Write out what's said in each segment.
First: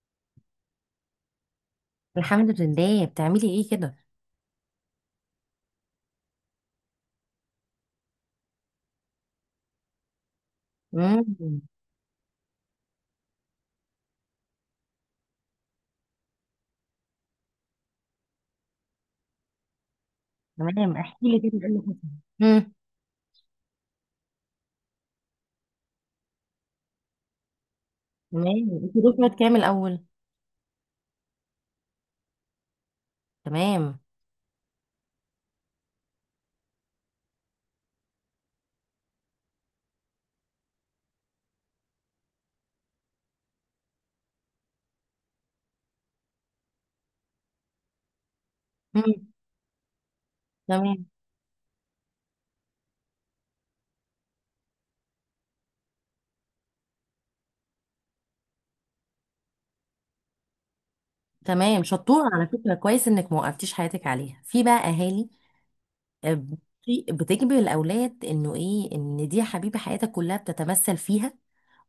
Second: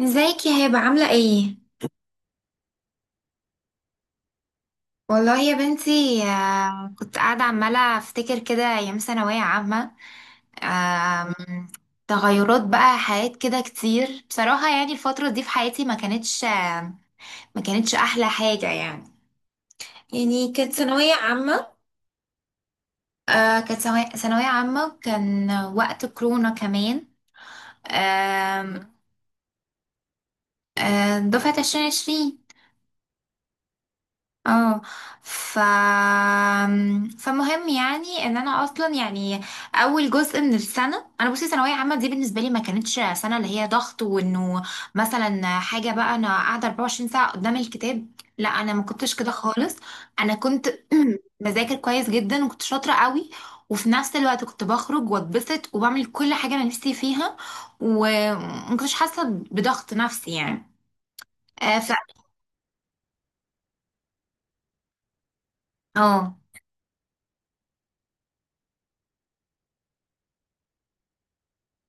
ازيك يا هبة عاملة ايه؟ الحمد لله. بتعملي ايه كده؟ والله يا بنتي، كنت قاعدة عمالة افتكر كده ايام ثانوية عامة. امم. آم، تغيرات بقى حياة كده كتير بصراحة. يعني الفترة دي في حياتي ما كانتش احلى حاجة يعني. يعني كانت تمام، ثانوية احكي لي كده ايه عامة. اللي حصل؟ امم. كانت ثانوية عامة، كان وقت كورونا كمان. تمام، آم، انت دفعه كام الاول؟ دفعة 2020. تمام. اه ف فمهم يعني ان انا اصلا يعني. اول جزء من السنه انا بصي ثانويه عامه دي بالنسبه لي ما كانتش سنه اللي هي ضغط، وانه مثلا حاجه بقى انا قاعده 24 ساعه قدام الكتاب. لا، انا ما كنتش امم. كده خالص. انا كنت تمام. بذاكر كويس جدا، وكنت شاطره قوي. وفي نفس الوقت كنت بخرج واتبسط وبعمل كل حاجه انا نفسي فيها، وما كنتش حاسه بضغط نفسي يعني. آه، تمام، ف شطوره على فكره، كويس انك ما وقفتيش حياتك عليها. في بقى اهالي اه بتجبر الاولاد انه ايه، ان دي حبيبه حياتك كلها بتتمثل فيها.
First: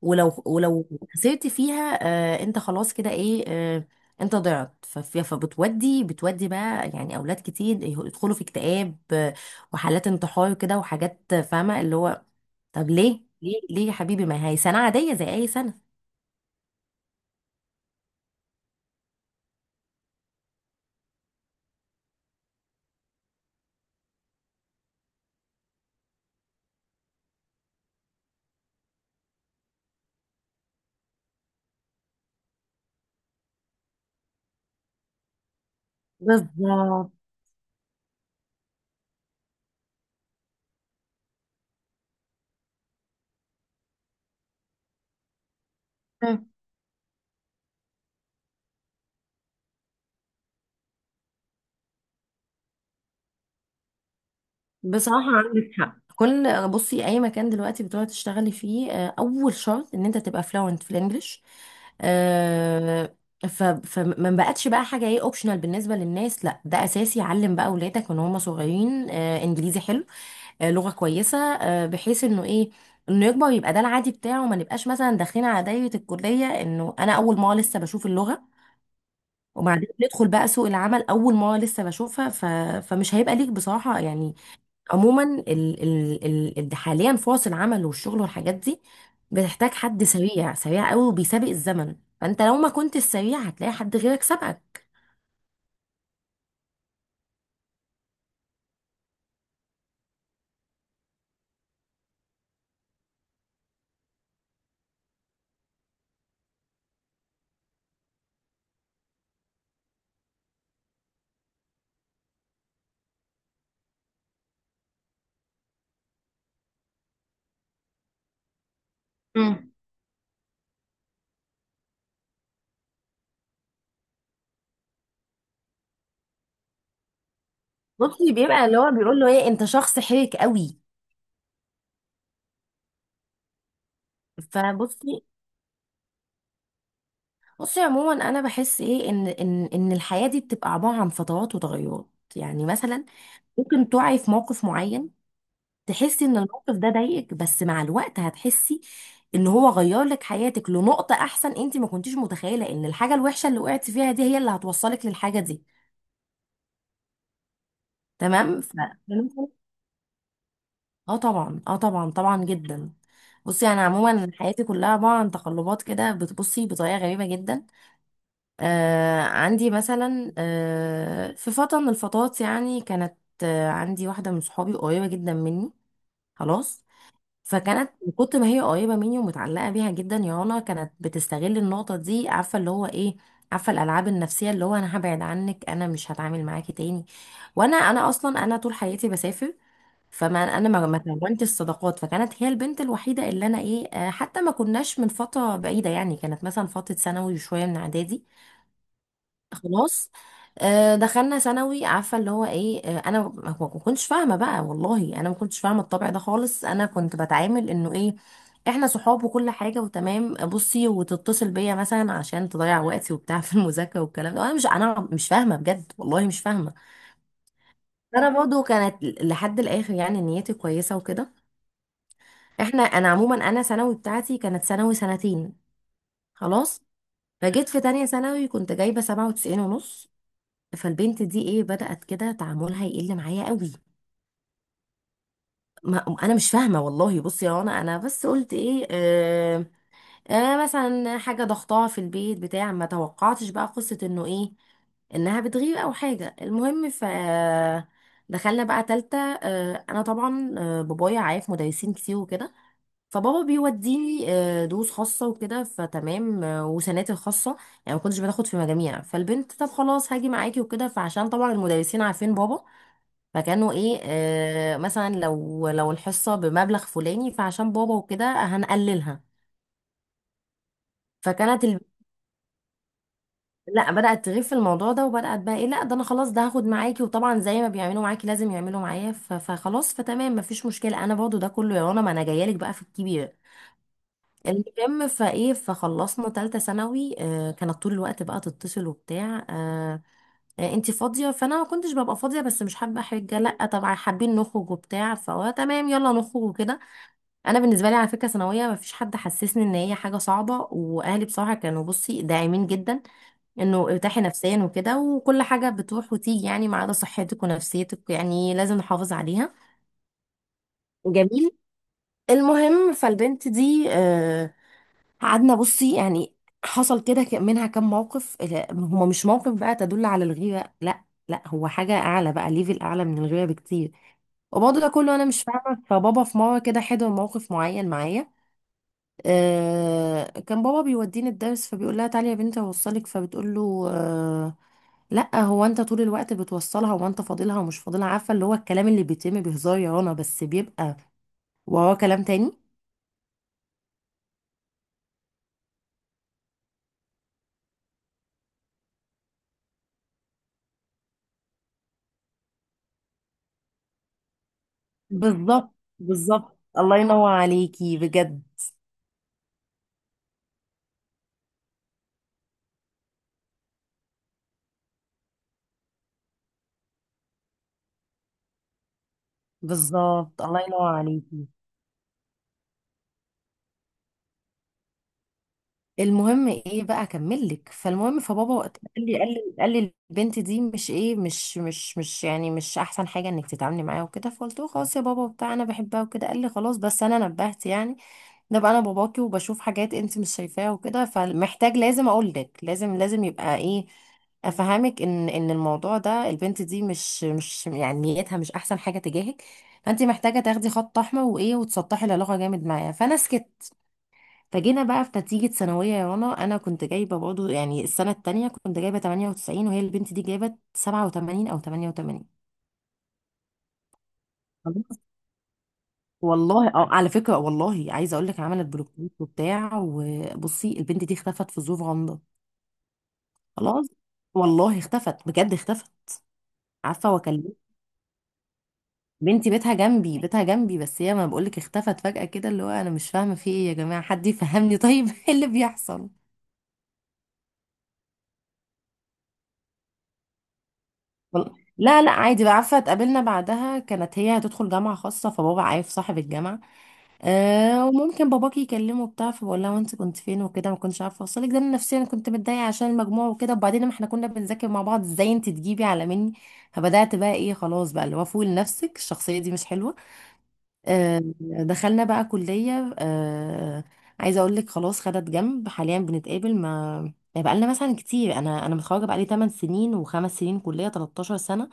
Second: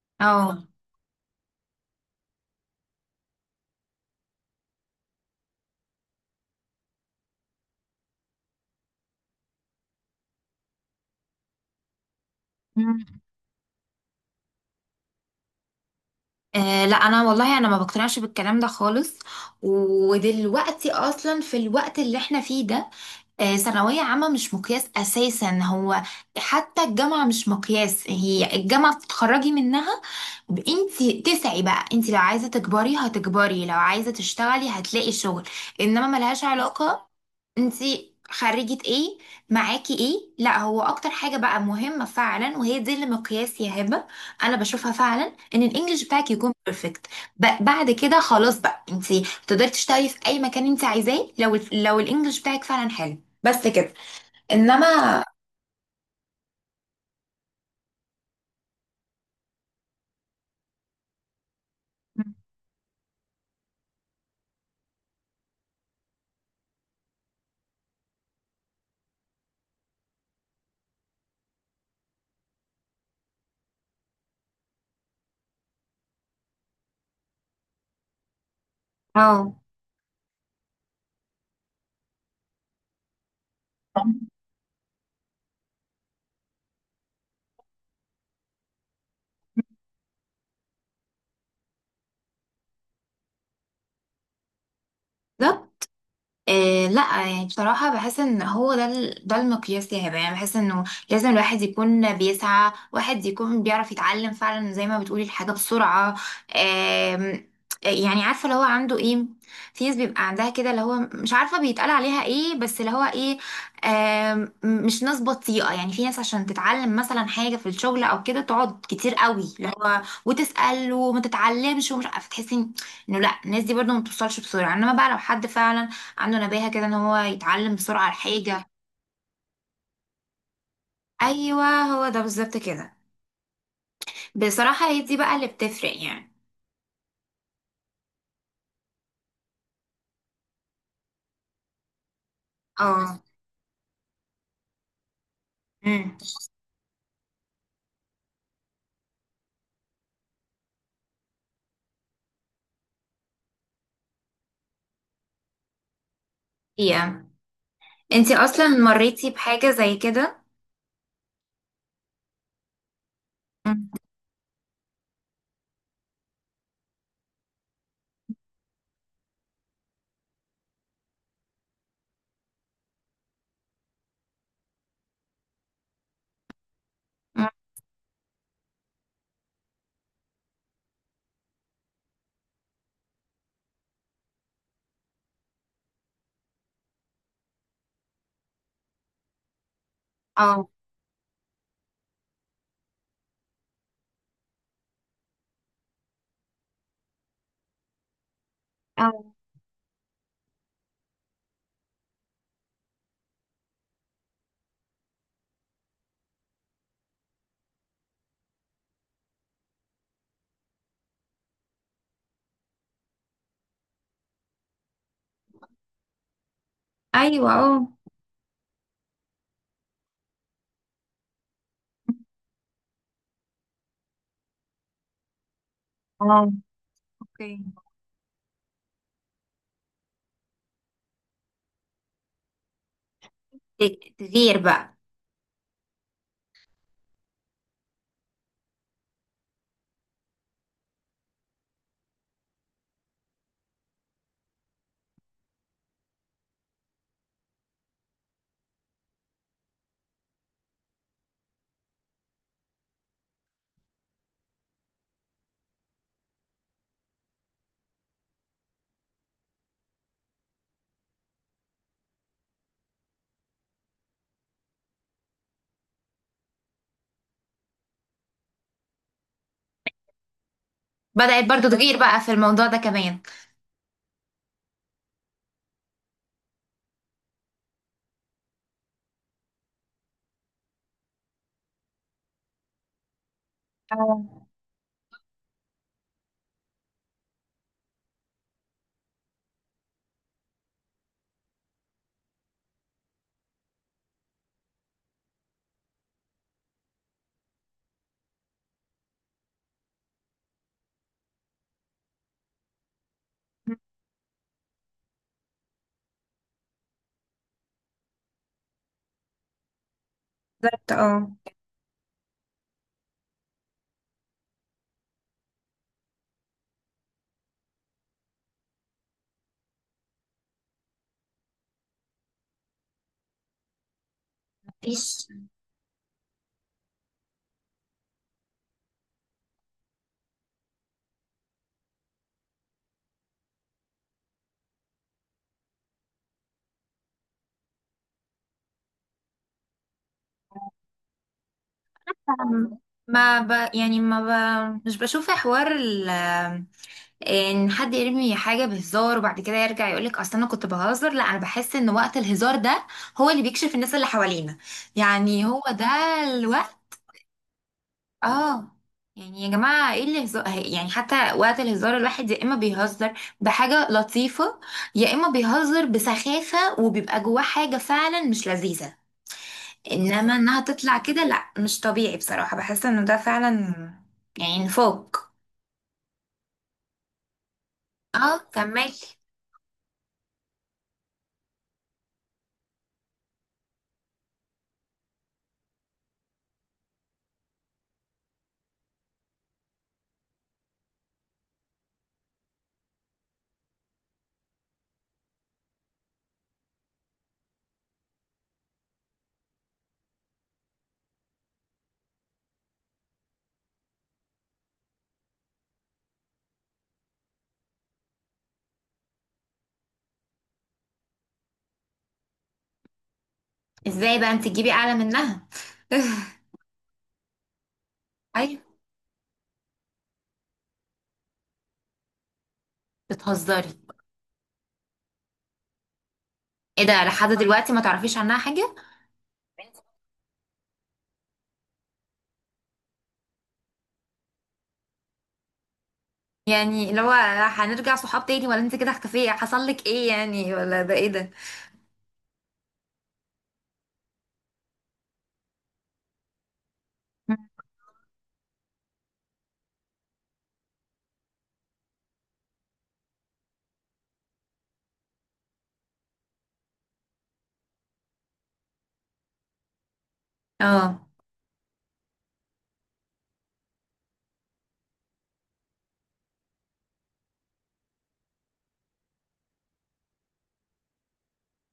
ولو اه ولو خسرت فيها، انت خلاص كده ايه. انت ضعت. فبتودي بتودي بقى، يعني اولاد كتير يدخلوا في اكتئاب، وحالات انتحار كده، وحاجات، فاهمه اللي هو، طب ليه ليه ليه يا حبيبي؟ ما هي سنه عاديه زي اي سنه. آه لا، انا والله انا ما بقتنعش بالكلام ده خالص. ودلوقتي اصلا في الوقت اللي احنا فيه ده، ثانوية عامة مش مقياس اساسا هو. حتى الجامعة مش مقياس، هي الجامعة بتتخرجي منها، انتي تسعي بقى. انتي لو عايزة تكبري هتكبري، لو عايزة تشتغلي هتلاقي شغل، انما ملهاش علاقة بالظبط. انتي خريجة ايه معاكي ايه. لا، هو اكتر حاجة بقى مهمة فعلا وهي دي اللي مقياس يا هبة، انا بشوفها فعلا، ان الانجليش بتاعك يكون بيرفكت. بعد كده خلاص بقى انتي تقدري تشتغلي في اي مكان انتي عايزاه لو لو الانجليش بتاعك فعلا حلو. بس كده. انما بصراحة عندك حق. كل، بصي، أي مكان دلوقتي بتقعد تشتغلي فيه، أول شرط إن أنت تبقى فلوينت في الإنجليش آه، فما بقتش بقى حاجة إيه أوبشنال بالنسبة للناس، لا ده أساسي. علم بقى أولادك من هم صغيرين، إنجليزي حلو، لغة كويسة، بحيث إنه إيه، إنه يكبر يبقى ده العادي بتاعه. ما نبقاش مثلا داخلين على دايرة الكلية إنه أنا أول ما لسه بشوف اللغة، اه، وبعدين ندخل بقى سوق العمل أول ما لسه بشوفها فمش هيبقى ليك بصراحة يعني. عموما حاليا فرص العمل والشغل والحاجات دي بتحتاج حد سريع سريع قوي وبيسابق الزمن. فانت لو ما كنت السريع هتلاقي حد غيرك سبقك. بالظبط. إيه، لا يعني بصراحة بحس ان هو ده ده المقياس يا هبة. يعني بحس انه لازم الواحد يكون بيسعى، واحد يكون بيعرف يتعلم فعلا زي ما بتقولي الحاجة بسرعة. آم، يعني عارفة اللي هو عنده ايه. في ناس بيبقى عندها كده اللي هو مش عارفة بيتقال عليها ايه بس اللي هو ايه، مش ناس بطيئة. يعني في ناس عشان تتعلم مثلا حاجة في الشغل او كده تقعد كتير قوي اللي مم. هو وتسأل، وما تتعلمش ومش عارفة تحسي انه لا، الناس دي برضه ما بتوصلش بسرعة. انما بقى لو حد فعلا عنده نباهة كده ان هو يتعلم بسرعة على بصي، حاجة. بيبقى اللي هو بيقول له ايه، انت شخص حرك قوي. ايوه، هو ده بالظبط كده. بصراحة هي دي فبصي بقى اللي بتفرق يعني. بصي، عموما انا بحس ايه، ان الحياة دي بتبقى عبارة عن فترات وتغيرات. يعني مثلا اه، ممكن تقعي في موقف معين، امم تحسي ان الموقف ده ضايقك، بس مع الوقت هتحسي ان هو غير لك حياتك لنقطة احسن، انت ما كنتيش متخيلة ان الحاجة الوحشة اللي وقعتي فيها دي هي اللي هتوصلك للحاجة دي. يا انتي تمام اصلا ف... مريتي بحاجة زي كده؟ اه طبعا، اه طبعا جدا. بصي انا أمم. عموما حياتي كلها عباره عن تقلبات، كده بتبصي بطريقه غريبه جدا. عندي مثلا في فتره من الفترات يعني، كانت، عندي واحده من صحابي قريبه جدا مني. خلاص. أمم. فكانت من كتر ما هي قريبه مني ومتعلقه بيها جدا يا رنا، كانت بتستغل النقطه دي. عارفه اللي هو ايه، عارفه الالعاب النفسيه اللي هو انا هبعد عنك، انا مش هتعامل معاكي تاني. وانا اصلا، طول حياتي بسافر. فما انا اه. ما كونتش الصداقات، فكانت هي البنت الوحيده اللي انا ايه، حتى ما كناش من فتره بعيده يعني، كانت مثلا فتره ثانوي وشويه من اعدادي. اه. خلاص. دخلنا ثانوي، عارفه اللي هو ايه، انا ما كنتش فاهمه بقى والله، انا ما كنتش فاهمه الطبع ده خالص. انا كنت بتعامل انه ايه، احنا صحاب وكل حاجه وتمام، بصي وتتصل بيا مثلا عشان تضيع وقتي وبتاع في المذاكره والكلام ده. انا مش فاهمه بجد والله، مش فاهمه. ايوه. اه. انا برضو كانت لحد الاخر يعني نيتي كويسه وكده. انا عموما، ثانوي بتاعتي كانت ثانوي سنتين. اه. خلاص. اوكي. فجيت في تانية ثانوي كنت جايبه 97 ونص. فالبنت دي ايه، بدأت كده تعاملها يقل معايا قوي. تغير بقى. ما انا مش فاهمه والله، بصي يا رنا انا بس قلت ايه، مثلا حاجه ضغطاها في البيت بتاع، ما توقعتش بقى قصه انه ايه، انها بتغيب او حاجه. المهم دخلنا بقى تالتة. انا طبعا، بابايا عارف مدرسين كتير وكده. فبابا بيوديني دروس خاصة وكده، فتمام، وسناتر خاصة، يعني ما كنتش بتاخد في مجاميع. فالبنت، طب خلاص هاجي معاكي وكده. فعشان طبعا المدرسين عارفين بابا، فكانوا ايه آه، مثلا لو الحصه بمبلغ فلاني فعشان بابا وكده هنقللها. بدأت فكانت برضو ال... تغير بقى في الموضوع ده كمان. لا بدات تغيب في الموضوع ده، وبدات بقى ايه، لا ده انا خلاص ده هاخد معاكي، وطبعا زي ما بيعملوا معاكي لازم يعملوا معايا فخلاص، فتمام مفيش مشكله. انا برضه ده كله يا رنا، ما انا جايه لك بقى في الكبير. اه، المهم فايه فخلصنا تالتة ثانوي آه، كانت طول الوقت بقى تتصل وبتاع آه، انتي فاضيه؟ فانا ما كنتش ببقى فاضيه، بس مش حابه حاجه، لا طبعا حابين نخرج وبتاع، فهو تمام يلا نخرج وكده. انا بالنسبه لي على فكره ثانويه، ما فيش حد حسسني ان هي حاجه صعبه، واهلي بصراحه كانوا بصي داعمين جدا، انه ارتاحي نفسيا وكده وكل حاجه بتروح وتيجي يعني، ما عدا صحتك ونفسيتك يعني لازم نحافظ عليها. بالظبط. اه. جميل. المهم فالبنت دي، قعدنا بصي يعني، حصل كده منها كم موقف، لا، هما مش موقف بقى تدل على الغيره، لا لا هو حاجه اعلى بقى، ليفل اعلى من الغيره بكتير. وبرضه ده كله انا مفيش. مش فاهمه. فبابا في مره كده حضر موقف معين معايا. كان بابا بيوديني الدرس، فبيقول لها تعالي يا بنتي اوصلك. فبتقول له آه، لا هو انت طول الوقت بتوصلها، هو انت فاضلها ومش فاضلها. عارفه اللي هو الكلام اللي بيتم بهزار يا رنا بس بيبقى وهو كلام تاني. ما ب... يعني ما ب... مش بشوف حوار ان حد يرمي حاجه بهزار وبعد كده يرجع يقولك اصل انا كنت بهزر. لا، انا بحس ان وقت الهزار ده هو اللي بيكشف الناس اللي حوالينا. يعني هو بالظبط ده بالظبط، الوقت. الله ينور عليكي بجد. اه. يعني يا جماعه، ايه اللي هزار؟ يعني حتى وقت الهزار الواحد يا اما بيهزر بحاجه لطيفه، يا اما بيهزر بسخافه وبيبقى جواه حاجه فعلا مش لذيذه. انما بالظبط، انها الله ينور تطلع كده، لا، عليكي. مش طبيعي بصراحه. بحس انه ده فعلا يعني فوق. المهم ايه بقى، اكمل لك. فالمهم اه، فبابا وقتها كملي. قال لي: البنت دي مش ايه، مش يعني مش احسن حاجه انك تتعاملي معاها وكده. فقلت له خلاص يا بابا وبتاع، انا بحبها وكده. قال لي خلاص، بس انا نبهت يعني، ده بقى انا باباكي وبشوف حاجات انت مش شايفاها وكده، فمحتاج لازم اقول لك، لازم لازم يبقى ايه، افهمك ان الموضوع ده، البنت دي مش مش يعني نيتها مش احسن حاجه تجاهك. فانت محتاجه تاخدي خط احمر وايه، وتسطحي العلاقه جامد معاها. فانا سكت. فجينا بقى في نتيجة ثانوية يا رنا، أنا كنت جايبة برضه، يعني السنة التانية كنت جايبة 98، وهي البنت دي جايبة 87 أو 88. ازاي بقى انت تجيبي اعلى خلاص. منها؟ والله اه، على فكرة والله عايزة أقول لك، ايوه، عملت بلوكات وبتاع، وبصي البنت دي اختفت في ظروف غامضة. بتهزري. خلاص. والله اختفت بجد، اختفت. ايه ده؟ عارفة؟ لحد وأكلمك، دلوقتي ما تعرفيش عنها حاجه؟ بنتي بيتها جنبي، بيتها جنبي، بس هي، ما بقولك اختفت فجأة كده، اللي هو أنا مش فاهمة في إيه يا جماعة، حد يفهمني طيب؟ إيه اللي بيحصل؟ يعني اللي هو هنرجع صحاب تاني ولا انت كده اختفيه؟ حصل لك ايه يعني؟ ولا ده ايه ده؟ لا لا عادي بقى، عارفه اتقابلنا بعدها، كانت هي هتدخل جامعه خاصه، فبابا عارف صاحب الجامعه آه، وممكن باباكي يكلمه بتاع. فبقول لها: وانت كنت فين وكده؟ ما كنتش عارفه اوصلك. ده انا نفسيا كنت متضايقه عشان المجموع وكده. وبعدين ما احنا كنا بنذاكر مع بعض، ازاي انت تجيبي على مني؟ فبدات بقى ايه، خلاص بقى اللي هو، فوق لنفسك، الشخصيه دي مش حلوه. اه. دخلنا بقى كليه. عايزه اقول لك خلاص، خدت جنب. حاليا بنتقابل، ما يعني بقى لنا مثلا كتير، انا انا متخرجه بقى لي 8 سنين و5 سنين كليه، 13 سنه.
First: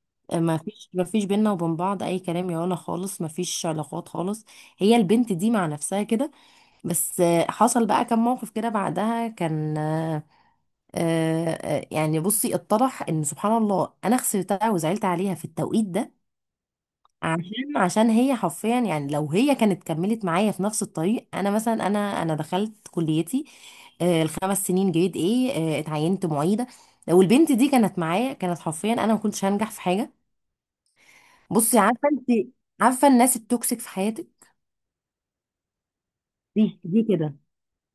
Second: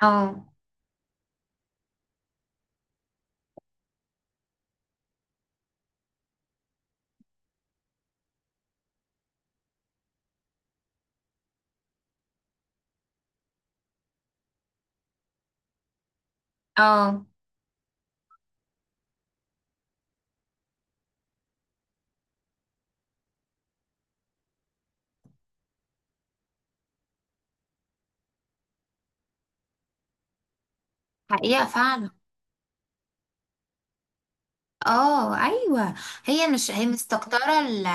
اه. ما فيش بينا وبين بعض اي كلام يا ولا خالص، ما فيش علاقات خالص. هي البنت دي مع نفسها كده. بس آه، حصل بقى كم موقف كده بعدها كان آه، يعني بصي اتضح ان سبحان الله، انا خسرتها وزعلت عليها في التوقيت ده. اه. عشان هي حرفيا يعني، لو هي كانت كملت معايا في نفس الطريق، انا مثلا، انا انا دخلت كليتي آه، الخمس سنين جريد ايه آه، اتعينت معيده. لو البنت دي كانت معايا، كانت حرفيا، انا ما كنتش هنجح في حاجه. حقيقة بصي عارفه فعلا. انت، عارفه الناس التوكسيك في حياتك؟ اه. ايوه. هي دي مش هي دي كده. مستكترة ال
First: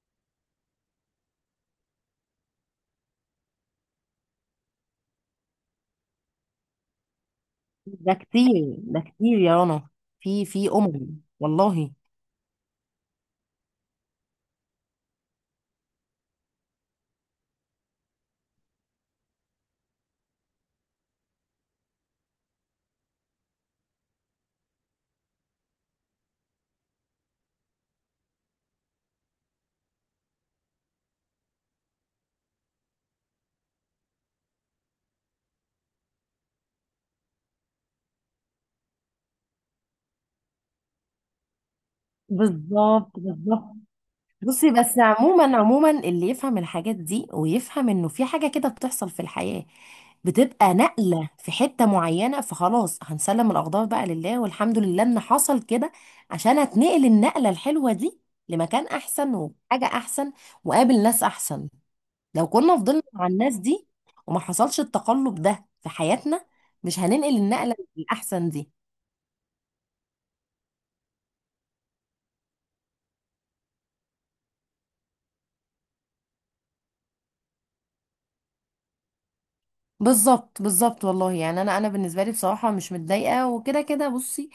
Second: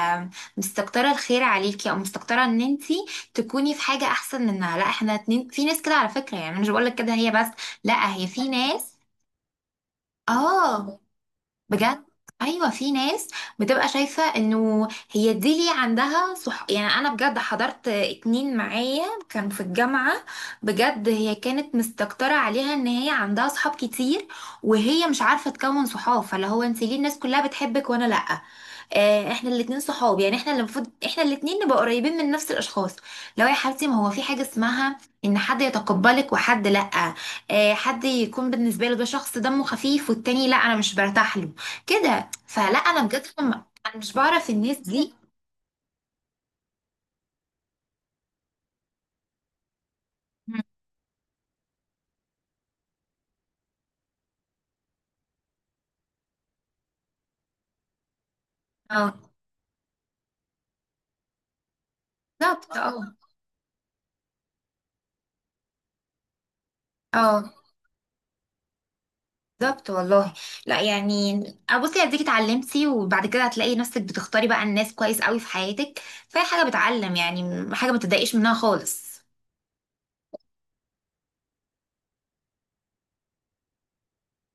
مستكترة الخير عليكي، او مستكترة ان انتي تكوني في حاجة احسن منها. لا، احنا اتنين، في ناس كده على فكرة، يعني مش بقولك كده هي بس، لا هي في ناس. ده كتير يا رنا، في في اه، امم، والله. بجد. ايوه، في ناس بتبقى شايفه انه هي دي ليه عندها صح. يعني انا بجد حضرت اتنين معايا كان في الجامعه، بجد هي كانت مستكتره عليها ان هي عندها صحاب كتير، وهي مش عارفه تكون صحاب. فاللي هو انت ليه الناس كلها بتحبك وانا لا؟ احنا الاتنين صحاب يعني، احنا اللي المفروض احنا الاتنين نبقى قريبين من نفس الاشخاص. لو يا حبيبتي، ما هو في حاجه اسمها ان حد يتقبلك وحد لا. حد يكون بالنسبه له ده شخص دمه خفيف، والتاني لا انا مش برتاح له كده. فلا انا بالظبط بجد بالظبط. انا مش بعرف بصي، الناس بس دي. عموما، اللي يفهم الحاجات دي ويفهم انه في حاجه كده بتحصل في الحياه، مم. بتبقى نقله في حته معينه، فخلاص هنسلم الاقدار بقى لله، والحمد لله ان حصل كده، عشان هتنقل النقله الحلوه دي لمكان اه، احسن، وحاجه احسن، وقابل ناس احسن. لو كنا بالظبط. فضلنا اه. مع الناس دي وما حصلش التقلب ده في حياتنا، مش هننقل اه، النقلة الأحسن دي. بالظبط والله. لا يعني، بصي اديكي اتعلمتي، وبعد كده هتلاقي نفسك بتختاري بقى الناس كويس قوي في حياتك. فهي حاجه بتعلم يعني، حاجه ما تضايقيش منها خالص. بالظبط بالظبط والله. يعني أنا أنا بالنسبة لي بصراحة مش متضايقة وكده. كده بصي،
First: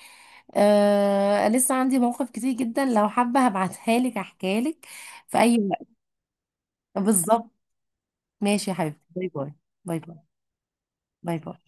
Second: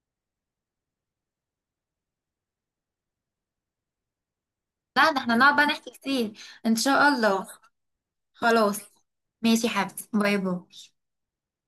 آه لسه عندي مواقف كتير جدا، لو حابة هبعتها لك أحكيها لك لا ده احنا في نقعد أي بقى وقت. نحكي كتير ان شاء الله. بالظبط. ماشي يا خلاص. حبيبتي، باي باي. ماشي يا باي حبيبتي باي. باي باي. باي باي.